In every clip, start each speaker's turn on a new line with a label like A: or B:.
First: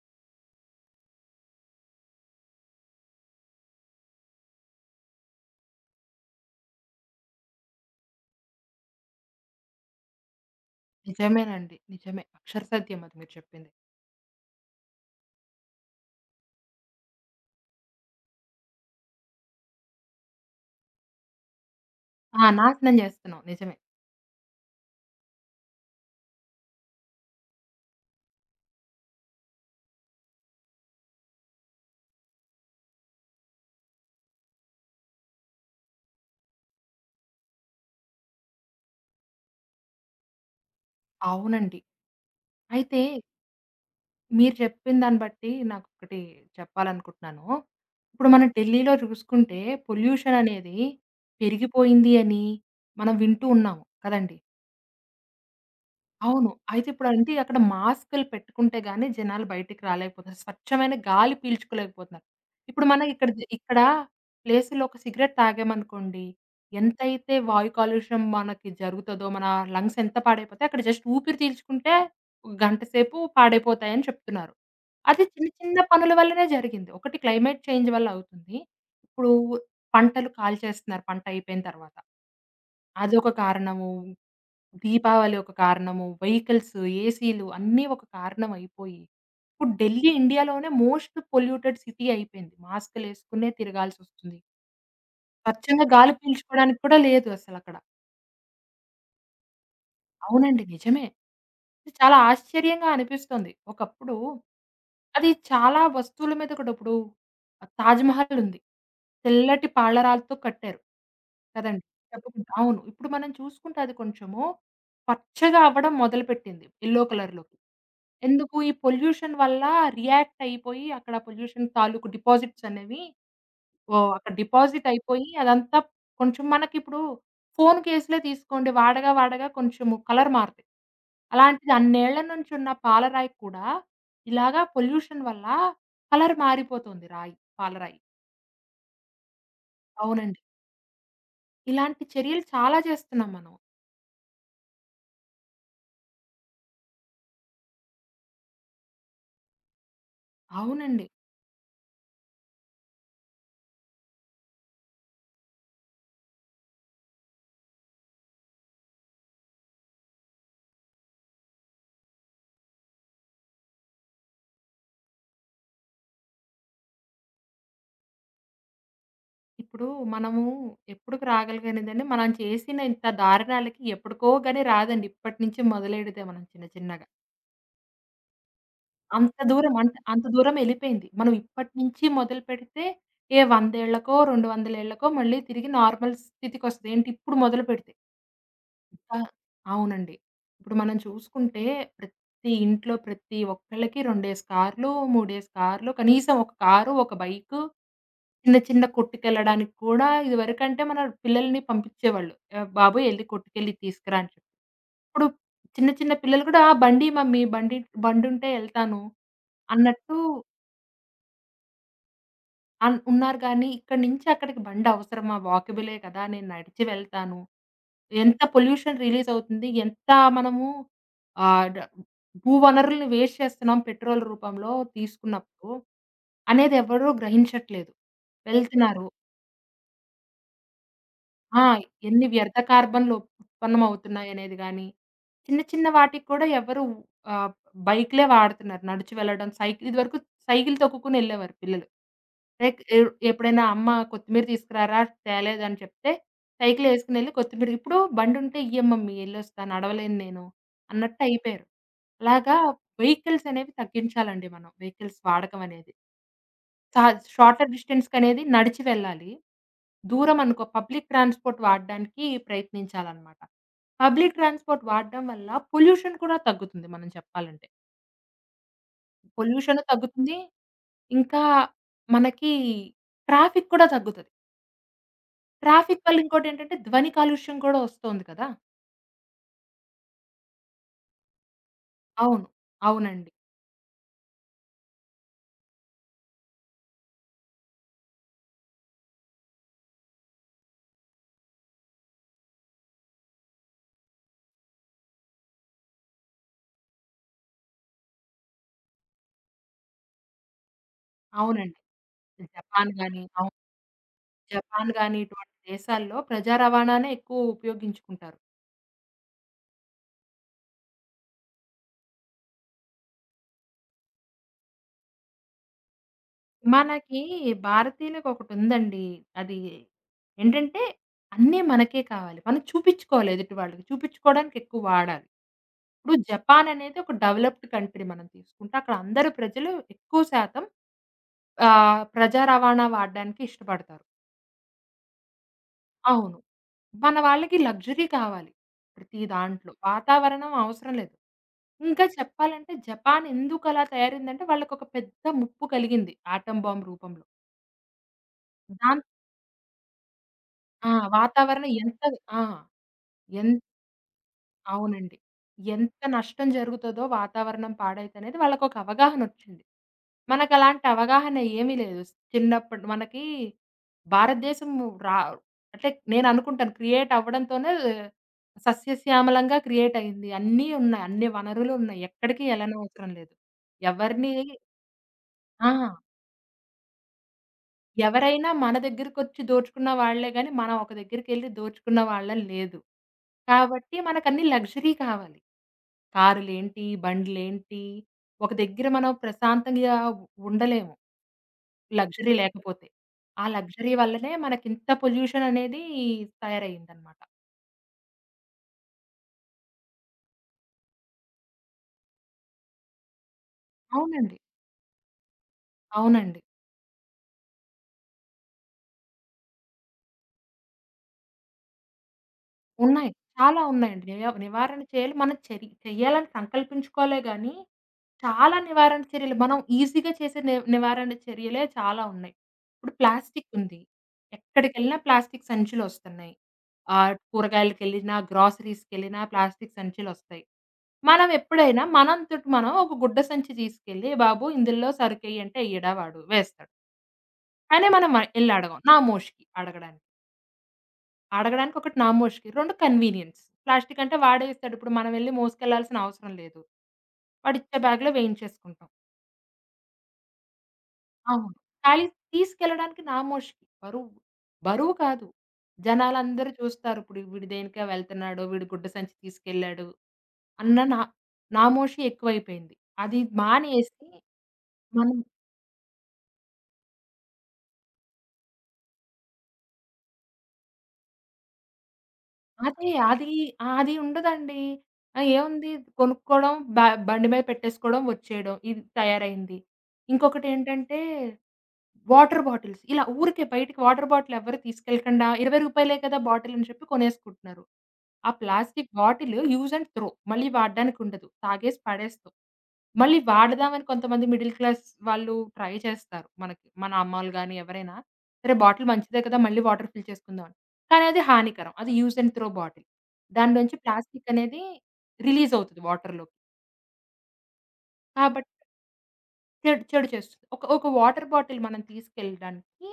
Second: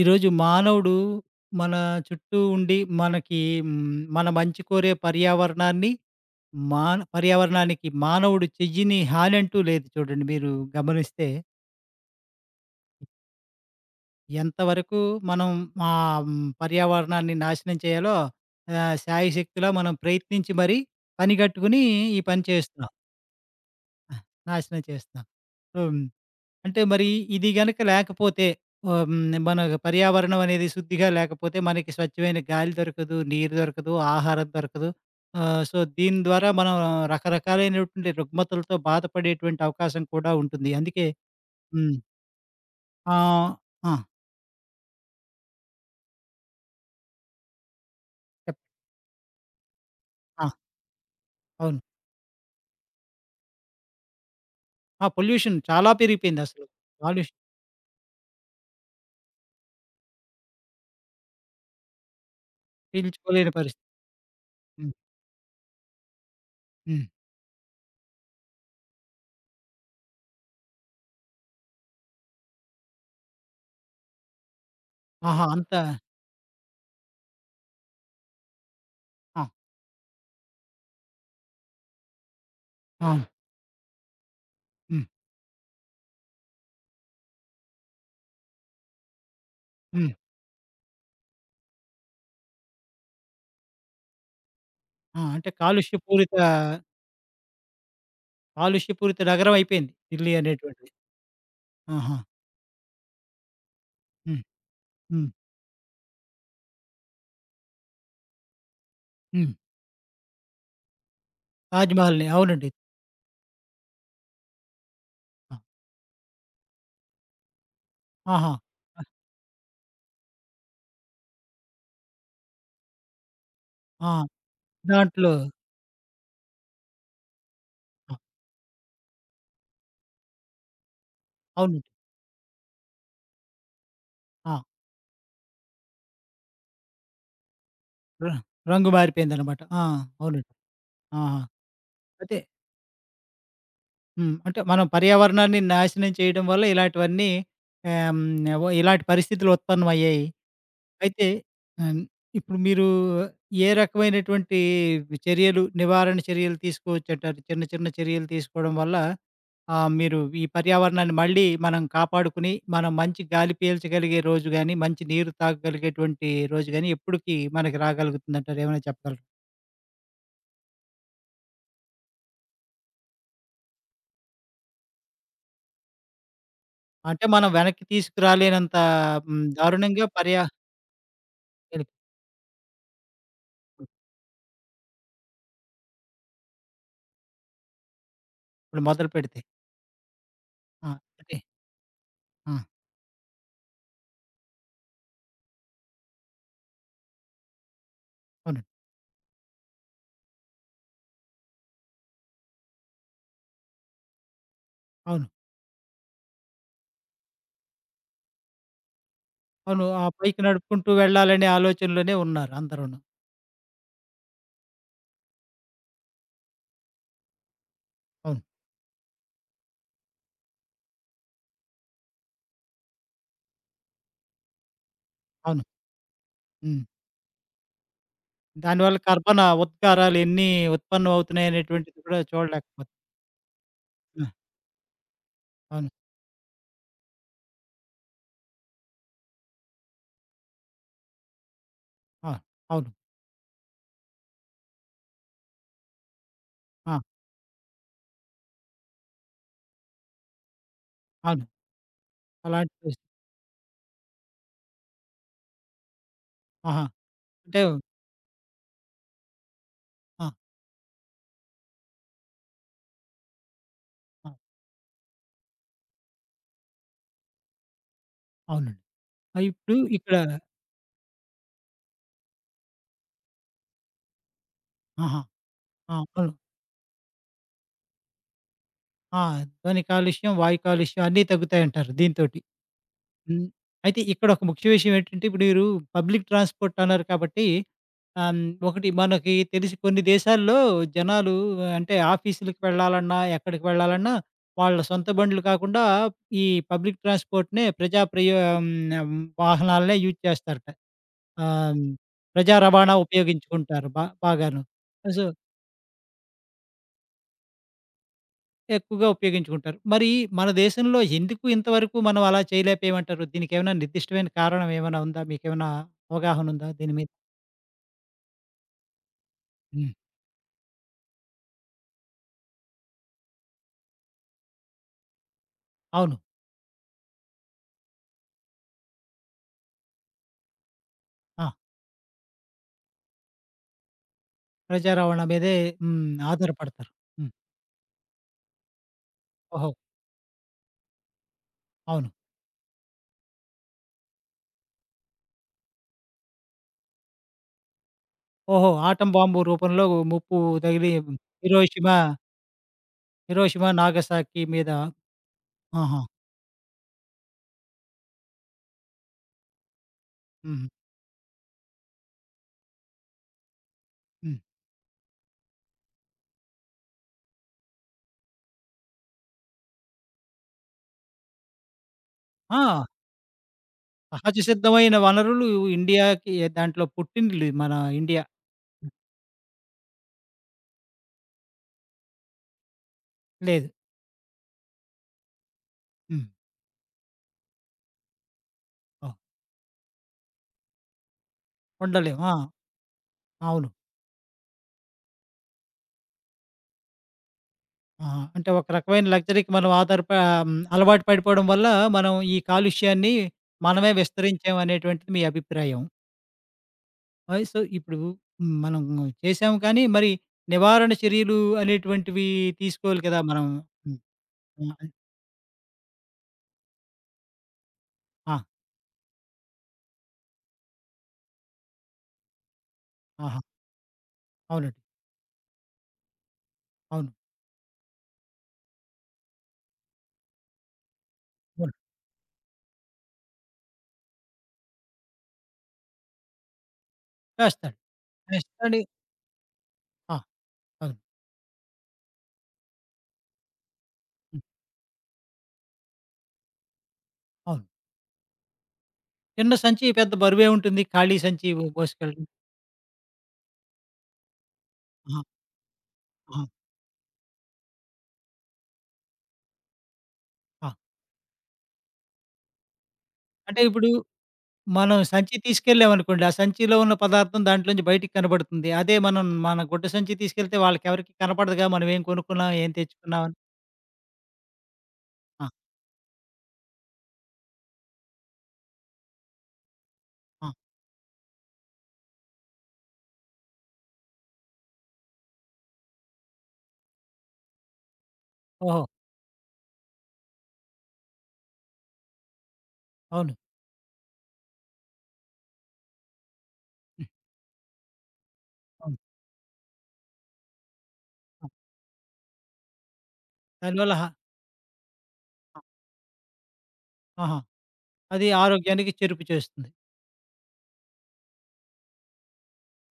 A: ఈరోజు మానవుడు మన చుట్టూ ఉండి మనకి మన మంచి కోరే పర్యావరణాన్ని పర్యావరణానికి మానవుడు చెయ్యని హాని అంటూ లేదు. చూడండి, మీరు గమనిస్తే
B: నిజమేనండి. నిజమే. అక్షర సత్యం అది మీరు చెప్పింది.
A: ఎంతవరకు మనం మా మ్, పర్యావరణాన్ని నాశనం చేయాలో, శాయశక్తిలో మనం ప్రయత్నించి మరీ పని కట్టుకుని ఈ పని
B: ఆ!
A: చేస్తున్నాం.
B: నాశనం జేస్తున్నాం. నిజమే.
A: ఆ, నాశనం చేస్తున్నాం. సో అంటే మరి ఇది గనక లేకపోతే, ఆహ్, హ్మ్. మన పర్యావరణం అనేది శుద్ధిగా లేకపోతే, మనకి స్వచ్ఛమైన గాలి దొరకదు, నీరు దొరకదు, ఆహారం దొరకదు. సో, దీని ద్వారా మనం రకరకాలైనటువంటి రుగ్మతలతో బాధపడేటువంటి అవకాశం కూడా ఉంటుంది. అందుకే.
B: అవునండి.
A: హ్మ్.
B: అయితే
A: ఆహ్, ఆ!
B: మీరు చెప్పిన దాన్ని బట్టి నాకొకటి చెప్పాలనుకుంటున్నాను. ఇప్పుడు మనం
A: చెప్
B: ఢిల్లీలో చూసుకుంటే పొల్యూషన్
A: ఆ!
B: అనేది
A: అవును.
B: పెరిగిపోయింది అని మనం వింటూ ఉన్నాము కదండీ!
A: ఆ! పొల్యూషన్ చాలా
B: అవును.
A: పెరిగిపోయిందసలు.
B: అయితే ఇప్పుడంటే
A: కాలుష్యం
B: అక్కడ మాస్కులు పెట్టుకుంటే గాని జనాలు బయటికి రాలేకపోతున్నారు. స్వచ్ఛమైన గాలి పీల్చుకోలేకపోతున్నారు. ఇప్పుడు మనం ఇక్కడ జ
A: పీల్చుకోలేని
B: ఇక్కడ
A: పరిస్థితి.
B: ప్లేస్‌లో
A: హ్మ్.
B: ఒక సిగరెట్ తాగామనుకోండి,
A: హ్మ్.
B: ఎంతైతే వాయు కాలుష్యం మనకి జరుగుతదో, మన లంగ్స్ ఎంత పాడైపోతాయి, అక్కడ జస్ట్ ఊపిరి పీల్చుకుంటే ఒక గంట సేపు పాడైపోతాయని చెప్తున్నారు. అది
A: ఆహా!
B: చిన్న
A: అంత.
B: చిన్న పనుల వల్లనే జరిగింది. ఒకటి క్లైమేట్ చేంజ్ వల్ల అవుతుంది. ఇప్పుడు
A: ఆ!
B: పంటలు కాల్చేస్తున్నారు పంట అయిపోయిన తర్వాత.
A: అవును.
B: అదొక కారణము.
A: హ్మ్.
B: దీపావళి ఒక కారణము. వెహికల్స్, ఏసీలు అన్నీ ఒక కారణం అయిపోయి, ఇప్పుడు ఢిల్లీ
A: హ్మ్.
B: ఇండియాలోనే మోస్ట్ పొల్యూటెడ్ సిటీ అయిపోయింది. మాస్కులేసుకునే తిరగాల్సొస్తుంది.
A: ఆ! అంటే
B: స్వచ్ఛంగా గాలి
A: కాలుష్యపూరిత
B: పీల్చుకోవడానికి కూడా లేదు అసలక్కడ.
A: కాలుష్యపూరిత నగరం అయిపోయింది ఢిల్లీ
B: అవునండి.
A: అనేటువంటిది.
B: నిజమే. ఇది
A: ఆహా!
B: చాలా ఆశ్చర్యంగా అనిపిస్తుంది. ఒకప్పుడు
A: హ్మ్. హ్మ్.
B: అది చాలా వస్తువుల మీద కూడా ఇప్పుడు 'తాజ్‌మహల్' ఉంది.
A: హ్మ్.
B: తెల్లటి పాలరాతితో కట్టారు. కదండీ!
A: తాజ్‌మహల్‌ని.
B: చెప్పుకుంటే
A: అవునండి.
B: అవును. ఇప్పుడు మనం చూసుకుంటే అది కొంచెము
A: ఆ!
B: పచ్చగా అవ్వడం మొదలుపెట్టింది. యెల్లో కలర్‌లోకి.
A: ఆహా!
B: ఎందుకు? ఈ పొల్యూషన్ వల్ల రియాక్ట్ అయిపోయి అక్కడ పొల్యూషన్ తాలూకు డిపాజిట్స్ అనేవి ఓహ్!
A: ఆ!
B: అక్కడ డిపాజిట్ అయిపోయి
A: దాంట్లో.
B: అదంతా కొంచెం మనకిప్పుడు ఫోను
A: ఆ!
B: కేసులే తీసుకోండి. వాడగా వాడగా కొంచెము కలర్ మారతాయి. అలాంటిది
A: అవునండి.
B: అన్నేళ్ల నుంచి ఉన్న పాలరాయి కూడా
A: ఆ!
B: ఇలాగా పొల్యూషన్ వల్ల కలర్ మారిపోతుంది రాయి. పాలరాయి.
A: ర రంగు మారిపోయిందనమాట. ఆ!
B: అవునండి.
A: అవునండి. ఆహా!
B: ఇలాంటి
A: అయితే.
B: చర్యలు చాలా చేస్తున్నాం మనం.
A: హ్మ్. అంటే మనం పర్యావరణాన్ని నాశనం చేయడం వల్ల ఇలాంటివన్నీ, ఆహ్, హ్మ్. ఇలాంటి పరిస్థితులు ఉత్పన్నమయ్యాయి.
B: అవునండి.
A: అయితే, ఆహ్, ఇప్పుడు మీరు ఏ రకమైనటువంటి చర్యలు, నివారణ చర్యలు తీసుకోవచ్చంటారు? చిన్న చిన్న చర్యలు తీసుకోవడం వల్ల, ఆ, మీరు ఈ పర్యావరణాన్ని మళ్ళీ మనం కాపాడుకుని, మనం మంచి గాలి పీల్చగలిగే రోజు గాని, మంచి నీరు తాగగలిగేటువంటి రోజు గాని, ఎప్పటికి మనకి రాగలుగుతుందంటారు? ఏమైనా చెప్పగలరా?
B: ఇప్పుడు మనము ఎప్పుడుకి రాగలిగినదండి మనం చేసిన ఇంత దారుణాలకి ఎప్పటికో గాని రాదండి. ఇప్పటి నుంచి మొదలెడితే మనం చిన్న చిన్నగా.
A: అంటే మనం వెనక్కి తీసుకురాలేనంత,
B: అంత
A: హ్మ్,
B: దూరం అంటే
A: దారుణంగా
B: అంత దూరం ఎళ్ళిపోయింది. మనం ఇప్పటి
A: వెళ్ళి-
B: నుంచి మొదలుపెడితే ఏ 100 ఏళ్లకో, 200 ఏళ్లకో మళ్ళీ తిరిగి నార్మల్ స్థితికొస్తది. ఏంటి ఇప్పుడు మొదలుపెడితే.
A: ఇప్పుడు
B: ఇంకా
A: మొదలుపెడితే.
B: అవునండి. ఇప్పుడు
A: ఆ!
B: మనం
A: అంటే.
B: చూసుకుంటే ప్రతి
A: ఆ!
B: ఇంట్లో ప్రతి ఒక్కళ్ళకి 2 కార్లు, 3 కార్లు కనీసం ఒక కారు, ఒక బైకు చిన్న
A: అవునండి.
B: చిన్న కొట్టుకెళ్ళడానికి కూడా ఇదివరకంటే మన పిల్లల్ని పంపించేవాళ్ళు. బాబు ఎళ్లి కొట్టుకెళ్ళి తీసుకురా అని చెప్పి. ఇప్పుడు
A: అవును.
B: చిన్న చిన్న పిల్లలు కూడా "ఆ, బండి మమ్మీ బండి బండుంటే ఎళ్తాను
A: అవును. ఆ
B: అన్నట్టు
A: పైకి నడుపుకుంటూ వెళ్ళాలనే ఆలోచనలోనే ఉన్నారు అందరూను.
B: ఉన్నారు గానీ, ఇక్కడి నుంచి అక్కడికి బండవసరమా? వాకబులే కదా! నేను నడిచి వెళ్తాను. ఎంత
A: అవును.
B: పొల్యూషన్ రిలీజ్ అవుతుంది? ఎంత మనము ఆహ్, డ భూ వనరుల్ని వేస్ట్ చేస్తున్నాం పెట్రోల్ రూపంలో
A: అవును.
B: తీసుకున్నప్పుడు, అనేది
A: హ్మ్.
B: ఎవరు గ్రహించట్లేదు.
A: దానివల్ల
B: వెళ్తున్నారు.
A: కర్బన ఉద్గారాలు ఎన్ని
B: ఆ!
A: ఉత్పన్నమవుతున్నాయనేటువంటిది కూడా
B: ఎన్ని వ్యర్థ
A: చూడలేకపోతున్నాం.
B: కార్బన్‌లు ఉత్పన్నమవుతున్నాయనేది గాని చిన్న చిన్న
A: అవును.
B: వాటికి కూడా ఎవరు ఆహ్, బైక్‌లే వాడుతున్నారు. నడిచి వెళ్ళడం సైకిల్ ఇదివరకు సైకిల్ తొక్కుకొని ఎళ్ళేవారు పిల్లలు.
A: ఆ!
B: లైక్
A: అవును.
B: ఎ ఎప్పుడైనా అమ్మ కొత్తిమీర తీసుకురారా తేలేదని చెప్తే సైకిల్
A: ఆ!
B: ఎసుకొని ఎళ్లి కొత్తిమీర ఇప్పుడు బండుంటే ఇయ్యమ్మమ్మీ ఎళ్ళొస్తాను నడవలేను నేను అన్నట్టు
A: అవును.
B: అయిపోయారు. అలాగా
A: అలాంటి పరిస్థితి.
B: వెహికల్స్ అనేవి తగ్గించాలండి మనం. వెహికల్స్ వాడకం అనేది.
A: ఆహా!
B: చా
A: అంటే.
B: షార్టర్ డిస్టెన్స్‌కనేది నడిచి వెళ్ళాలి.
A: ఆ!
B: దూరమనుకో పబ్లిక్ ట్రాన్స్‌పోర్ట్ వాడడానికి ప్రయత్నించాలనమాట.
A: ఆ!
B: పబ్లిక్ ట్రాన్స్‌పోర్ట్ వాడడం వల్ల పొల్యూషన్ కూడా తగ్గుతుంది మనం చెప్పాలంటే.
A: అవునండి. ఇప్పుడు
B: పొల్యూషను
A: ఇక్కడ.
B: తగ్గుతుంది. ఇంకా మనకి ట్రాఫిక్ కూడా తగ్గుతది.
A: ఆహా! ఆ!
B: ట్రాఫిక్ వల్ల
A: అవును.
B: ఇంకోటేంటంటే ధ్వని కాలుష్యం కూడా వస్తోంది కదా!
A: ఆ! ధ్వని కాలుష్యం, వాయు కాలుష్యం అన్నీ తగ్గుతాయంటారు దీనితోటి.
B: అవును. అవునండి.
A: హ్మ్. అయితే ఇక్కడ ఒక ముఖ్య విషయం ఏంటంటే, ఇప్పుడు మీరు పబ్లిక్ ట్రాన్స్‌పోర్ట్ అన్నారు కాబట్టి, ఆహ్, హ్మ్, ఒకటి మనకి తెలిసి కొన్ని దేశాల్లో జనాలు, అంటే ఆఫీసులకి వెళ్ళాలన్నా, ఎక్కడికి వెళ్ళాలన్నా, వాళ్ళ సొంత బండ్లు కాకుండా ఈ పబ్లిక్ ట్రాన్స్‌పోర్ట్‌నే, హ్మ్, వాహనాలనే యూజ్ చేస్తారట.
B: అవునండి.
A: హ్మ్. ప్రజా
B: జపాన్
A: రవాణా
B: గాని అవును.
A: ఉపయోగించుకుంటారు బాగాను.
B: జపాన్ గాని
A: సో,
B: ఇటువంటి దేశాల్లో ప్రజా రవాణానే ఎక్కువ ఉపయోగించుకుంటారు.
A: ఎక్కువగా ఉపయోగించుకుంటారు. మరి మన దేశంలో ఎందుకు ఇంతవరకు మనం అలా చేయలేకపోయామంటారు? దీనికేమైనా నిర్దిష్టమైన కారణం ఏమైనా ఉందా? మీకేమైనా అవగాహన ఉందా దీని మీద?
B: మనకి భారతీయులకు ఒకటుందండి. అది
A: హ్మ్.
B: ఏంటంటే, అన్నీ మనకే కావాలి. మనం చూపిచ్చుకోవాలి ఎదుటి వాళ్ళకి. చూపిచ్చుకోవడానికి ఎక్కువ వాడాలి.
A: అవును.
B: ఇప్పుడు జపాన్ అనేది ఒక డెవలప్డ్ కంట్రీ మనం తీసుకుంటే, అక్కడ అందరూ ప్రజలు ఎక్కువ శాతం
A: ఆ!
B: ప్రజా రవాణా వాడడానికి ఇష్టపడతారు.
A: ప్రజా రవాణా మీదే, హ్మ్,
B: అవును.
A: ఆధారపడతారు.
B: మన
A: హ్మ్.
B: వాళ్ళకి లగ్జరీ కావాలి. ప్రతి
A: ఓహో!
B: దాంట్లో. వాతావరణం అవసరం లేదు. ఇంకా
A: అవును.
B: చెప్పాలంటే జపాన్ ఎందుకలా తయారైందంటే, వాళ్ళకొక పెద్ద ముప్పు కలిగింది. ఆటం బాంబ్ రూపంలో.
A: ఓహో!
B: దాంతో
A: ఆటం బాంబు రూపంలో ముప్పు
B: ఆ!
A: తగిలి. హ్మ్.
B: వాతావరణం
A: 'హిరోషిమ',
B: ఎంత ఆ! ఎన్
A: 'హిరోషిమ, నాగసాకి' మీద.
B: అవునండి.
A: ఆహా!
B: ఎంత నష్టం జరుగుతదో వాతావరణం పాడైతనేది వాళ్ళకొక అవగాహనొచ్చింది.
A: హ్మ్.
B: మనకలాంటి అవగాహన ఏమీ లేదు. చిన్నప్పుడు మనకి
A: హ్మ్.
B: భారతదేశం రా అంటే నేననుకుంటాను క్రియేట్ అవ్వడంతోనే సస్యశ్యామలంగా క్రియేట్ అయింది. అన్నీ ఉన్నాయి. అన్ని వనరులు ఉన్నాయి. ఎక్కడికి
A: ఆ!
B: ఎళ్ళనవసరం లేదు. ఎవరిని
A: సహజ సిద్ధమైన వనరులు
B: ఆ!
A: ఇండియాకి. దాంట్లో పుట్టింది మన ఇండియా.
B: ఎవరైనా మన దగ్గరకొచ్చి దోచుకున్న వాళ్ళే గానీ, మనం ఒక దగ్గరికెళ్లి దోచుకున్న వాళ్ళం లేదు.
A: లేదు.
B: కాబట్టి మనకన్నీ లగ్జరీ కావాలి.
A: హ్మ్.
B: కారులేంటి, బండ్లేంటి, ఒక దగ్గర మనం
A: ఓహ్!
B: ప్రశాంతంగా ఉండలేము
A: ఉండలేము.
B: లగ్జరీ
A: ఆ!
B: లేకపోతే. ఆ
A: అవును.
B: లగ్జరీ వల్లనే మనకింత పొల్యూషన్ అనేది తయారయిందనమాట.
A: ఆహా! అంటే ఒక రకమైన లగ్జరీకి మనం హ్మ్, అలవాటు పడిపోవడం వల్ల మనం ఈ కాలుష్యాన్ని మనమే
B: అవునండి.
A: విస్తరించాం అనేటువంటిది మీ అభిప్రాయం.
B: అవునండి.
A: సో, ఇప్పుడు హ్మ్, మనం చేసాము. కానీ మరి నివారణ చర్యలు అనేటువంటివి తీసుకోవాలి
B: ఉన్నాయి.
A: కదా మనం.
B: చాలా
A: హ్మ్.
B: ఉన్నాయండి.
A: హ్మ్.
B: నివారణ చేయాలి. మనం చెయ్యాలని సంకల్పించుకోలే గానీ
A: ఆ!
B: చాలా నివారణ చర్యలు మనం ఈజీగా చేసే నివారణ చర్యలే చాలా ఉన్నాయి. ఇప్పుడు
A: ఆహా!
B: ప్లాస్టిక్ ఉంది.
A: అవునండి.
B: ఎక్కడికెళ్ళినా ప్లాస్టిక్ సంచులొస్తున్నాయి.
A: అవును.
B: కూరగాయలకెళ్ళినా, గ్రోసరీస్‌కెళ్ళినా ప్లాస్టిక్ సంచులొస్తాయి. మనం
A: అవును.
B: ఎప్పుడైనా మనంతట మనం ఒక గుడ్డ సంచి తీసుకెళ్ళి, "బాబు ఇందులో సరుకెయ్యి" అంటే ఎయ్యడా వాడు? వేస్తాడు.
A: వేస్తాడు.
B: కానీ మనం ఎళ్లి
A: వేస్తాడు.
B: అడగం. నామోషీకి అడగడానికి.
A: ఆ! అవును.
B: అడగడానికి ఒకటి నామోషీకి, 2 కన్వీనియన్స్. ప్లాస్టిక్ అంటే
A: హ్మ్.
B: వాడేస్తాడు. ఇప్పుడు మనమెళ్లి మోసుకెళ్లాల్సిన అవసరం లేదు.
A: అవును.
B: వాడిచ్చే బ్యాగ్‌లో వేయించేసుకుంటాం.
A: చిన్న సంచి పెద్ద బరువే ఉంటుంది. ఖాళీ సంచి
B: అవును.
A: ఓ
B: ఖాళీ
A: మోసుకెళ్ళడం.
B: తీసుకెళ్ళడానికి నా మోషకి. బరువు. బరువు
A: ఆహా!
B: కాదు.
A: ఆహా!
B: జనాలందరూ చూస్తారు. ఇప్పుడు వీడు దేనికో వెళ్తున్నాడు. వీడు గుడ్డ సంచి తీసుకెళ్ళాడు.
A: ఆ!
B: అన్న నా నామోషి ఎక్కువైపోయింది. అది
A: అంటే ఇప్పుడు
B: మానేసి
A: మనం
B: మనం
A: సంచి తీసుకెళ్ళామనుకోండి. ఆ సంచిలో ఉన్న పదార్థం దాంట్లోంచి బయటికి కనబడుతుంది. అదే మనం మన గుడ్డ సంచి తీసుకెళ్తే వాళ్ళకెవరికీ కనపడదుగా మనం ఏం కొనుక్కున్నాం, ఏం
B: అదే
A: తెచ్చుకున్నాం
B: అది
A: అని.
B: అది ఉండదండి. ఆ!
A: ఆ!
B: ఏముంది కొనుక్కోవడం, బండి మీద పెట్టేసుకోవడం, వచ్చేయడం. ఇది తయారైంది.
A: ఆ!
B: ఇంకొకటేంటంటే వాటర్ బాటిల్స్. ఇలా ఊరికే బయటికి వాటర్ బాటిల్ ఎవ్వరు తీసుకెళ్ళకండా రూ. 20 కదా బాటిల్ అని చెప్పి కొనేసుకుంటున్నారు. ఆ
A: ఓహో!
B: Plastic bottle use and throw. మళ్ళీ వాడడానికి ఉండదు. తాగేసి పడేస్తాం. మళ్ళీ
A: అవును.
B: వాడదామని కొంతమంది మిడిల్ క్లాస్ వాళ్ళు ట్రై చేస్తారు. మనకి మన
A: హ్మ్.
B: అమ్మోళ్ళు గాని ఎవరైనా, సరే బాటిల్
A: అవును.
B: మంచిదే కదా! మళ్ళీ వాటర్ ఫిల్ చేసుకుందాం అని. కానీ అది
A: ఆ!
B: హానికరం. అది యూజ్ అండ్ త్రో బాటిల్. దాని నుంచి
A: దానివల్ల హ
B: ప్లాస్టిక్ అనేది రిలీజ్
A: ఆ!
B: అవుతది వాటర్‌లోకి.
A: ఆహా! అది
B: కాబట్టి
A: ఆరోగ్యానికి చెరుపు చేస్తుంది.
B: చెడు చెడు చేస్తుంది. ఒక ఒక వాటర్ బాటిల్ మనం తీసుకెళ్ళడానికి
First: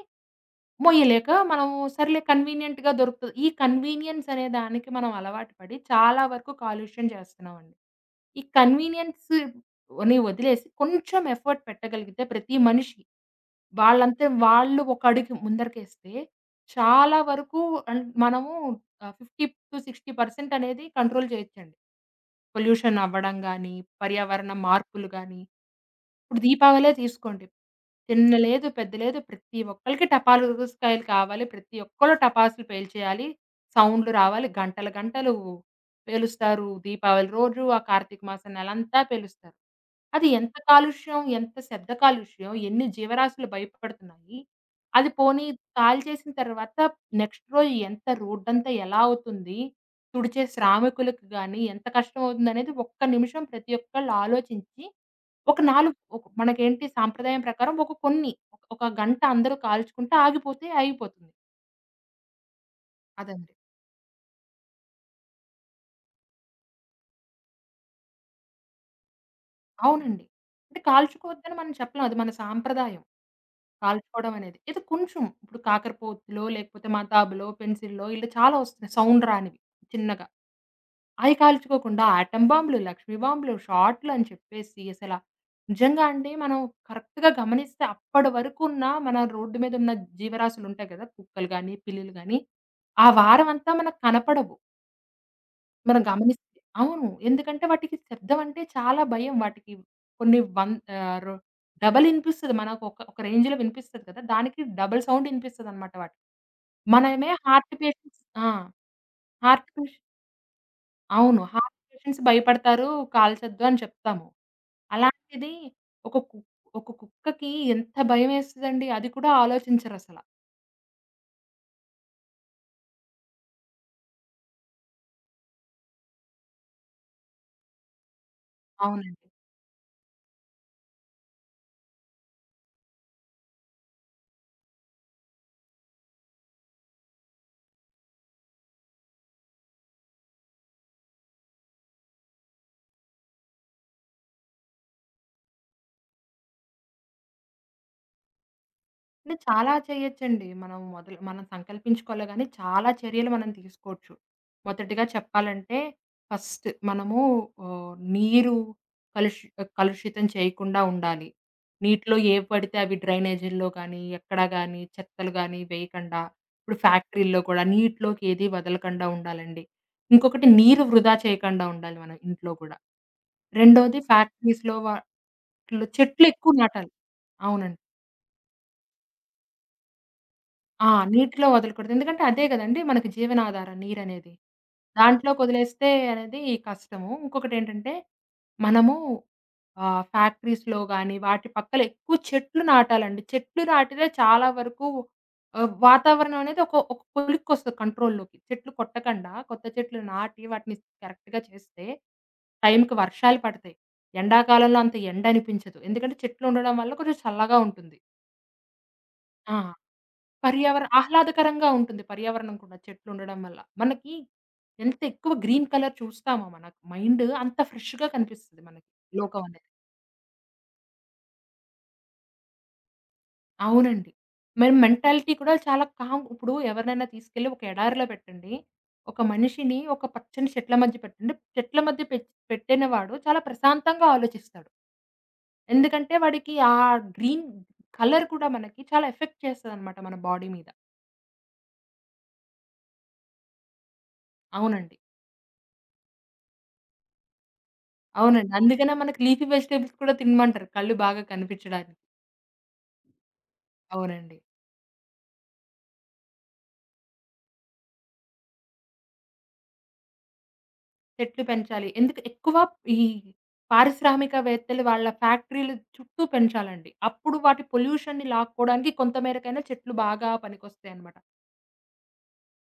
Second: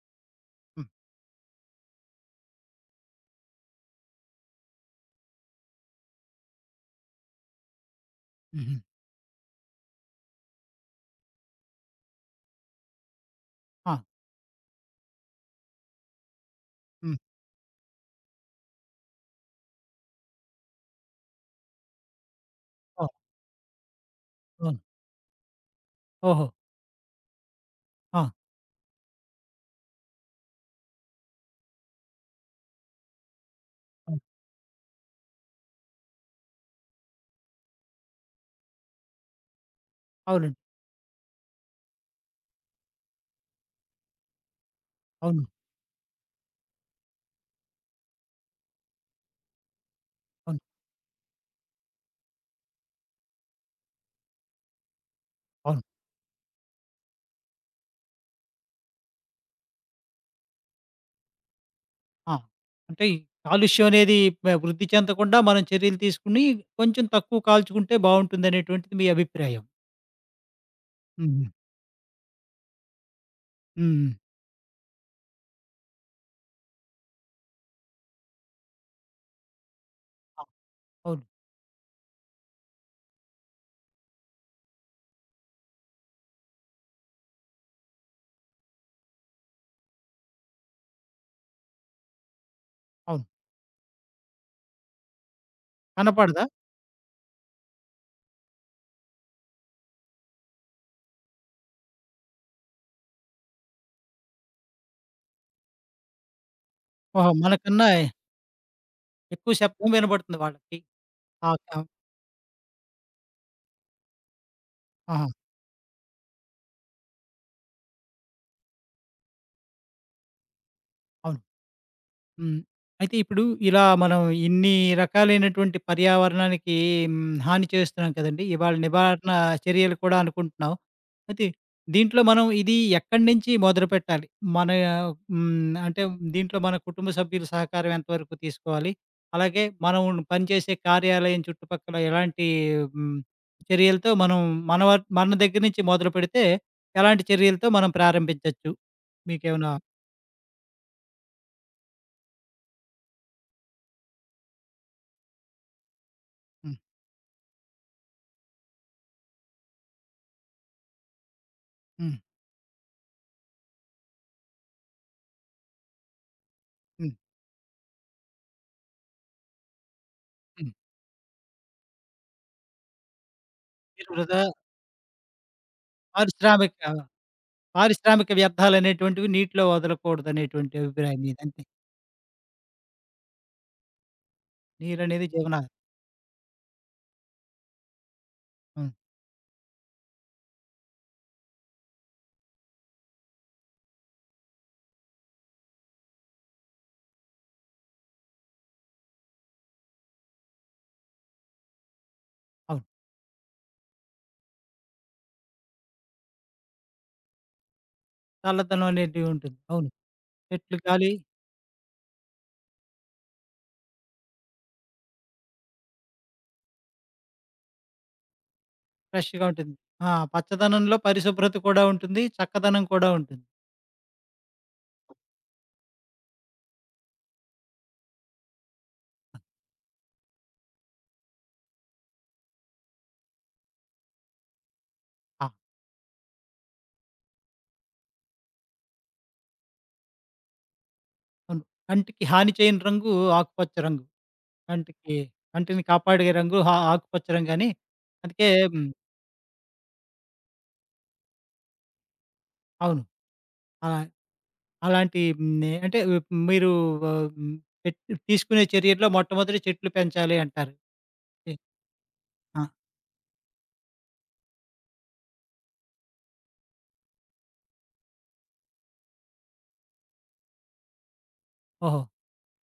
A: హ్మ్.
B: మోయలేక మనము సర్లే కన్వీనియంట్‌గా దొరుకుతది. ఈ కన్వీనియన్స్ అనే దానికి మనం అలవాటు పడి చాలా వరకు కాలుష్యం చేస్తున్నామండి. ఈ
A: హుహు.
B: కన్వీనియన్స్ ని వదిలేసి కొంచెం ఎఫర్ట్ పెట్టగలిగితే ప్రతి మనిషి
A: ఆ!
B: వాళ్ళంతా వాళ్ళు ఒక అడుగు ముందరకేస్తే
A: హ్మ్.
B: చాలా వరకు మనము 50-60% అనేది కంట్రోల్ చేయొచ్చండి. పొల్యూషన్
A: ఓహ్!
B: అవ్వడం గాని, పర్యావరణ
A: అవును.
B: మార్పులు గాని. ఇప్పుడు
A: ఓహో!
B: దీపావళే తీసుకోండి.
A: ఆ!
B: చిన్న లేదు, పెద్ద లేదు ప్రతి ఒక్కళ్ళకి టపాలుకాయలు కావాలి. ప్రతి ఒక్కళ్ళు టపాసులు పేల్చేయాలి. సౌండ్‌లు
A: అవును.
B: రావాలి. గంటలు గంటలు పేలుస్తారు. దీపావళి రోజు, ఆ కార్తీక మాసం నెలంతా పేలుస్తారు. అది ఎంత
A: అవునండి.
B: కాలుష్యం, ఎంత శబ్ద కాలుష్యం, ఎన్ని జీవరాశులు భయపడుతున్నాయి. అది పోనీ
A: అవును.
B: కాల్చేసిన తర్వాత నెక్స్ట్ రోజు ఎంత రోడ్డంతా ఎలా అవుతుంది? తుడిచే
A: అవును.
B: శ్రామికులకు గాని ఎంత కష్టం అవుతుందనేది ఒక్క నిమిషం ప్రతి ఒక్కళ్ళు ఆలోచించి ఒక
A: అవును.
B: 4 ఒక మనకేంటి సాంప్రదాయం ప్రకారం ఒక ఒక గంట అందరూ కాల్చుకుంటే ఆగిపోతే ఆగిపోతుంది.
A: ఆ! అంటే ఈ
B: అదండి.
A: కాలుష్యం అనేది, వృద్ధి చెందకుండా మనం చర్యలు తీసుకొని కొంచెం తక్కువ కాల్చుకుంటే బావుంటుందనేటువంటిది మీ అభిప్రాయం.
B: అవునండి. అంటే
A: హుహు.
B: కాల్చుకోవద్దని మనం చెప్పలేం. అది మన సాంప్రదాయం
A: హ్మ్.
B: కాల్చుకోవడం అనేది. ఏదో కొంచెం ఇప్పుడు కాకరపోతులో, లేకపోతే మతాబులో, పెన్సిల్‌లో ఇలా చాలా వస్తున్నాయి సౌండ్ రానివి చిన్నగా.
A: ఆ! అవును.
B: అయి కాల్చుకోకుండా ఆటమ్ బాంబులు, లక్ష్మీ బాంబులు, షార్ట్‌లు అని చెప్పేసి అసల నిజంగా అండి మనం కరెక్ట్‌గా గమనిస్తే అప్పటి వరకున్న మన రోడ్డు మీద ఉన్న జీవరాశులు ఉంటాయి కదా! కుక్కలు గాని, పిల్లులు గాని ఆ
A: అవును.
B: వారం అంతా మనకు కనపడవు. మనం గమనిస్తే.
A: కనపడదా?
B: అవును. ఎందుకంటే వాటికి శబ్దం అంటే చాలా భయం. వాటికి కొన్ని వం ఆహ్, రొ డబల్ ఇనిపిస్తది. మనకు ఒక రేంజ్‌లో వినిపిస్తది కదా! దానికి డబుల్ సౌండ్ ఇనిపిస్తదనమాట వాటికి. మనమే
A: ఓహో!
B: హార్ట్
A: మనకన్నా
B: పేషెంట్స్ ఆ!
A: ఎక్కువ
B: హార్ట్
A: శబ్దం
B: పేషెంట్స్
A: వినబడుతుంది వాళ్ళకి.
B: అవును.
A: ఆ!
B: హార్ట్ పేషెంట్స్ భయపడతారు. కాల్చొద్దు అని చెప్తాము.
A: ఆహా!
B: అలాంటిది ఒక కు ఒక కుక్కకి ఎంత భయమేస్తదండి. అది కూడా ఆలోచించరసల.
A: అవును. హ్మ్. అయితే ఇప్పుడు ఇలా మనం ఇన్ని రకాలైనటువంటి పర్యావరణానికి, హ్మ్, హాని చేస్తున్నాం కదండీ! ఇవాళ
B: అవునండి.
A: నివారణ చర్యలు కూడా అనుకుంటున్నాం. అయితే దీంట్లో మనం ఇది ఎక్కడి నుంచి మొదలుపెట్టాలి? మన, హ్మ్, అంటే దీంట్లో మన కుటుంబ సభ్యుల సహకారం ఎంతవరకు తీసుకోవాలి? అలాగే మనం పనిచేసే కార్యాలయం చుట్టుపక్కల ఎలాంటి, హ్మ్, చర్యలతో మనం, మన వ మన దగ్గర నుంచి మొదలుపెడితే ఎలాంటి చర్యలతో మనం ప్రారంభించొచ్చు?
B: అంటే
A: మీకేమైనా.
B: చాలా చేయొచ్చండి. మనం మొదలు మనం సంకల్పించుకోవాలి గానీ, చాలా చర్యలు మనం తీసుకోవచ్చు. మొదటిగా చెప్పాలంటే, ఫస్ట్
A: హ్మ్.
B: మనము నీరు కలుషి కలుషితం చేయకుండా ఉండాలి. నీటిలో
A: హ్మ్.
B: ఏవి పడితే అవి డ్రైనేజీల్లో గానీ, ఎక్కడ గానీ, చెత్తలు గానీ వేయకండా, ఇప్పుడు
A: హ్మ్.
B: ఫ్యాక్టరీల్లో కూడా నీటిలోకి ఏది వదలకండా ఉండాలండి. ఇంకొకటి
A: హ్మ్.
B: నీరు వృధా చేయకండా ఉండాలి మనం ఇంట్లో గూడా. రెండోది
A: మీరు వృధా.
B: ఫ్యాక్టరీస్‌లో వాటిలో చెట్లు ఎక్కువ నాటాలి.
A: పారిశ్రామిక,
B: అవునండి.
A: పారిశ్రామిక వ్యర్థాలనేటువంటివి నీటిలో వదలకూడదనేటువంటి
B: ఆ!
A: అభిప్రాయం
B: నీటిలో
A: మీదంతే.
B: వదలకూడదు. ఎందుకంటే అదే గదండీ మనకి జీవనాధారం నీరనేది.
A: నీరనేది జీవనాడి.
B: దాంట్లోకొదిలేస్తే అనేది కష్టము. ఇంకొకటేంటంటే
A: హ్మ్.
B: మనము ఫ్యాక్టరీస్‌లో గాని వాటి పక్కల ఎక్కువ చెట్లు నాటాలండి. చెట్లు నాటితే చాలా వరకు వాతావరణం అనేది ఒక ఒక కొలిక్కొస్తది కంట్రోల్‌లోకి. చెట్లు కొట్టకండా కొత్త చెట్లు నాటి వాటిని కరెక్ట్‌గా చేస్తే
A: అవును.
B: టైంకి వర్షాలు పడతాయి. ఎండాకాలంలో అంత ఎండ అనిపించదు. ఎందుకంటే చెట్లు ఉండడం వల్ల కొంచెం చల్లగా ఉంటుంది.
A: చల్లదనం అనేటివి
B: ఆ!
A: ఉంటుంది. అవును. చెట్లు
B: పర్యావరణ
A: గాలి.
B: ఆహ్లాదకరంగా ఉంటుంది పర్యావరణం కూడా చెట్లుండడం వల్ల. మనకి ఎంత ఎక్కువ గ్రీన్ కలర్ చూస్తామో మన మైండ్ అంత ఫ్రెష్‌గా కనిపిస్తది మనకి లోకం
A: ఫ్రెష్‌గా
B: అనేది.
A: ఉంటుంది. ఆ! పచ్చదనంలో పరిశుభ్రత కూడా ఉంటుంది. చక్కదనం కూడా ఉంటుంది.
B: అవునండి. మరి మెంటాలిటీ కూడా చాలా కామ్ ఇప్పుడు ఎవరినైనా తీసుకెళ్ళి ఒక ఎడారిలో పెట్టండి. ఒక మనిషిని ఒక పచ్చని చెట్ల మధ్య పెట్టండి. చెట్ల మధ్య పెట్టినవాడు చాలా ప్రశాంతంగా ఆలోచిస్తాడు.
A: ఆ!
B: ఎందుకంటే వాడికి ఆ గ్రీన్ కలర్ కూడా మనకి చాలా ఎఫెక్ట్ చేస్తదనమాట మన బాడీ మీద.
A: అవును. కంటికి హాని చేయని రంగు ఆకుపచ్చ రంగు.
B: అవునండి.
A: కంటికి, కంటిని కాపాడే రంగు ఆ ఆకుపచ్చ రంగని. అందుకే.
B: అవునండి.
A: హ్మ్.
B: అందుకనే మనకి లీఫీ వెజిటబుల్స్ కూడా తినమంటారు. కళ్ళు బాగా కనిపించడానికి.
A: అవును. అలా,
B: అవునండి.
A: అలాంటి హ్మ్. అంటే ఉమ్, మీరు, ఆహ్, హ్మ్. పెట్ తీసుకునే చర్యల్లో మొట్టమొదటి చెట్లు పెంచాలి అంటారు.
B: చెట్లు పెంచాలి. ఎందుకు ఎక్కువ
A: ఆ!
B: ఈ పారిశ్రామికవేత్తలు వాళ్ళ ఫ్యాక్టరీలు చుట్టూ పెంచాలండి. అప్పుడు వాటి పొల్యూషన్‌ని లాక్కోవడానికి కొంత మేరకైనా చెట్లు బాగా పనికొస్తాయన్నమాట.
A: ఓహో!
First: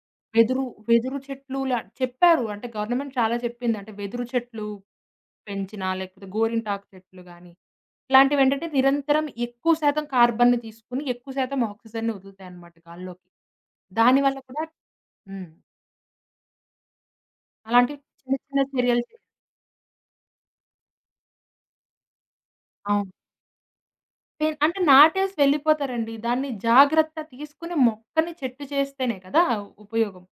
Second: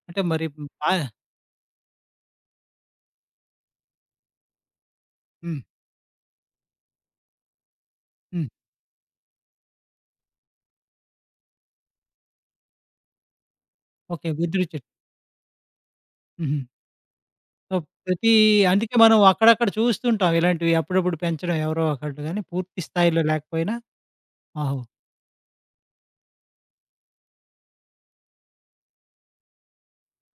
A: అంటే మరి.
B: వెదురు,
A: పా
B: వెదురు చెట్లు లా చెప్పారు. అంటే గవర్నమెంట్ చాలా చెప్పింది. అంటే వెదురు చెట్లు
A: హ్మ్.
B: పెంచినా, లేకపోతే గోరింటాకు చెట్లు గాని,
A: హ్మ్.
B: ఇలాంటివేంటంటే నిరంతరం ఎక్కువ శాతం కార్బన్‌ని తీసుకొని, ఎక్కువ శాతం ఆక్సిజన్‌ని వదులుతాయన్నమాట గాల్లోకి.
A: ఓకే.
B: దానివల్ల కూడా
A: వెదురు చెట్టు.
B: హ్మ్.
A: హుహు. సో,
B: అలాంటి
A: ప్రతి.
B: చిన్న చిన్న
A: అందుకే
B: చర్యలు
A: మనం
B: చేయాలి.
A: అక్కడక్కడ చూస్తుంటాం ఇలాంటివి. అప్పుడప్పుడు పెంచడం ఎవరో ఒకళ్ళు గాని, పూర్తి
B: అవును.
A: స్థాయిలో లేకపోయినా. ఆహో!
B: అంటే నాటేసి వెళ్ళిపోతారండి. దాన్ని జాగ్రత్త తీసుకొని మొక్కని చెట్టు చేస్తేనే కదా ఉపయోగం.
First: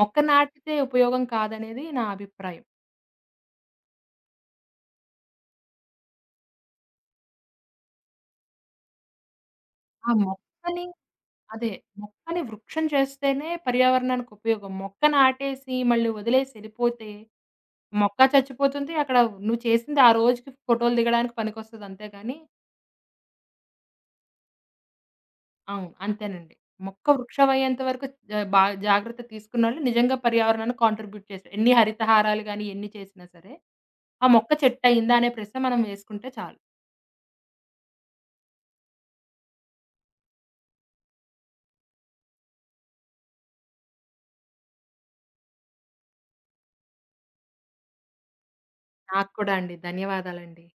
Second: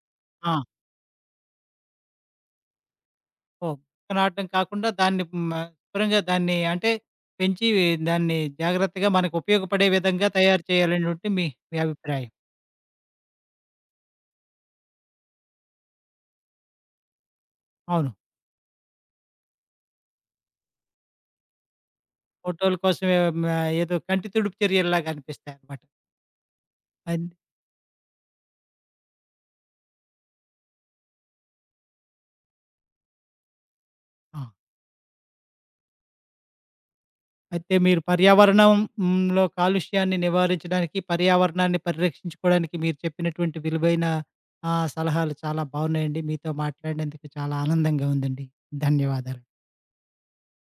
B: మొక్క నాటితే
A: ఆ!
B: ఉపయోగం కాదనేది నా అభిప్రాయం.
A: ఓహ్! నాటడం కాకుండా దాన్ని, హ్మ్, ఆహ్, శుభ్రంగా, దాన్ని అంటే పెంచి, దాన్ని జాగ్రత్తగా మనకు ఉపయోగపడే
B: ఆ
A: విధంగా తయారు
B: మొక్కని
A: చేయాలనేటువంటి మీ,
B: అదే.
A: మీ అభిప్రాయం.
B: మొక్కని వృక్షం చేస్తేనే పర్యావరణానికి ఉపయోగం. మొక్క నాటేసి మళ్ళీ వదిలేసి ఎళ్ళిపోతే
A: అవును.
B: మొక్క చచ్చిపోతుంది. అక్కడ నువ్వు చేసింది ఆ రోజుకి ఫోటోలు దిగడానికి పనికొస్తది అంతేగాని
A: ఫోటోల కోసమే, ఏదో కంటి తుడుపు చర్యల్లాగా అనిపిస్తాయన్నమాట.
B: అవును. అంతేనండి. మొక్క
A: అన్
B: వృక్షమయ్యేంత వరకు ఆహ్, బా జాగ్రత్త తీసుకున్నోళ్ళు నిజంగా పర్యావరణాన్ని కాంట్రిబ్యూట్ చేశారు. ఎన్ని హరితహారాలు గాని, ఎన్ని చేసినా సరే, ఆ
A: ఆ!
B: మొక్క చెట్టయిందా అనే ప్రశ్న మనం వేసుకుంటే చాలు.
A: అయితే మీరు పర్యావరణంలో కాలుష్యాన్ని నివారించడానికి, పర్యావరణాన్ని పరిరక్షించుకోవడానికి మీరు చెప్పినటువంటి విలువైన, సలహాలు చాలా బాగున్నాయండి. మీతో మాట్లాడినందుకు చాలా ఆనందంగా ఉందండి.
B: నాకు
A: ధన్యవాదాలు.
B: కూడా అండి. ధన్యవాదాలండి.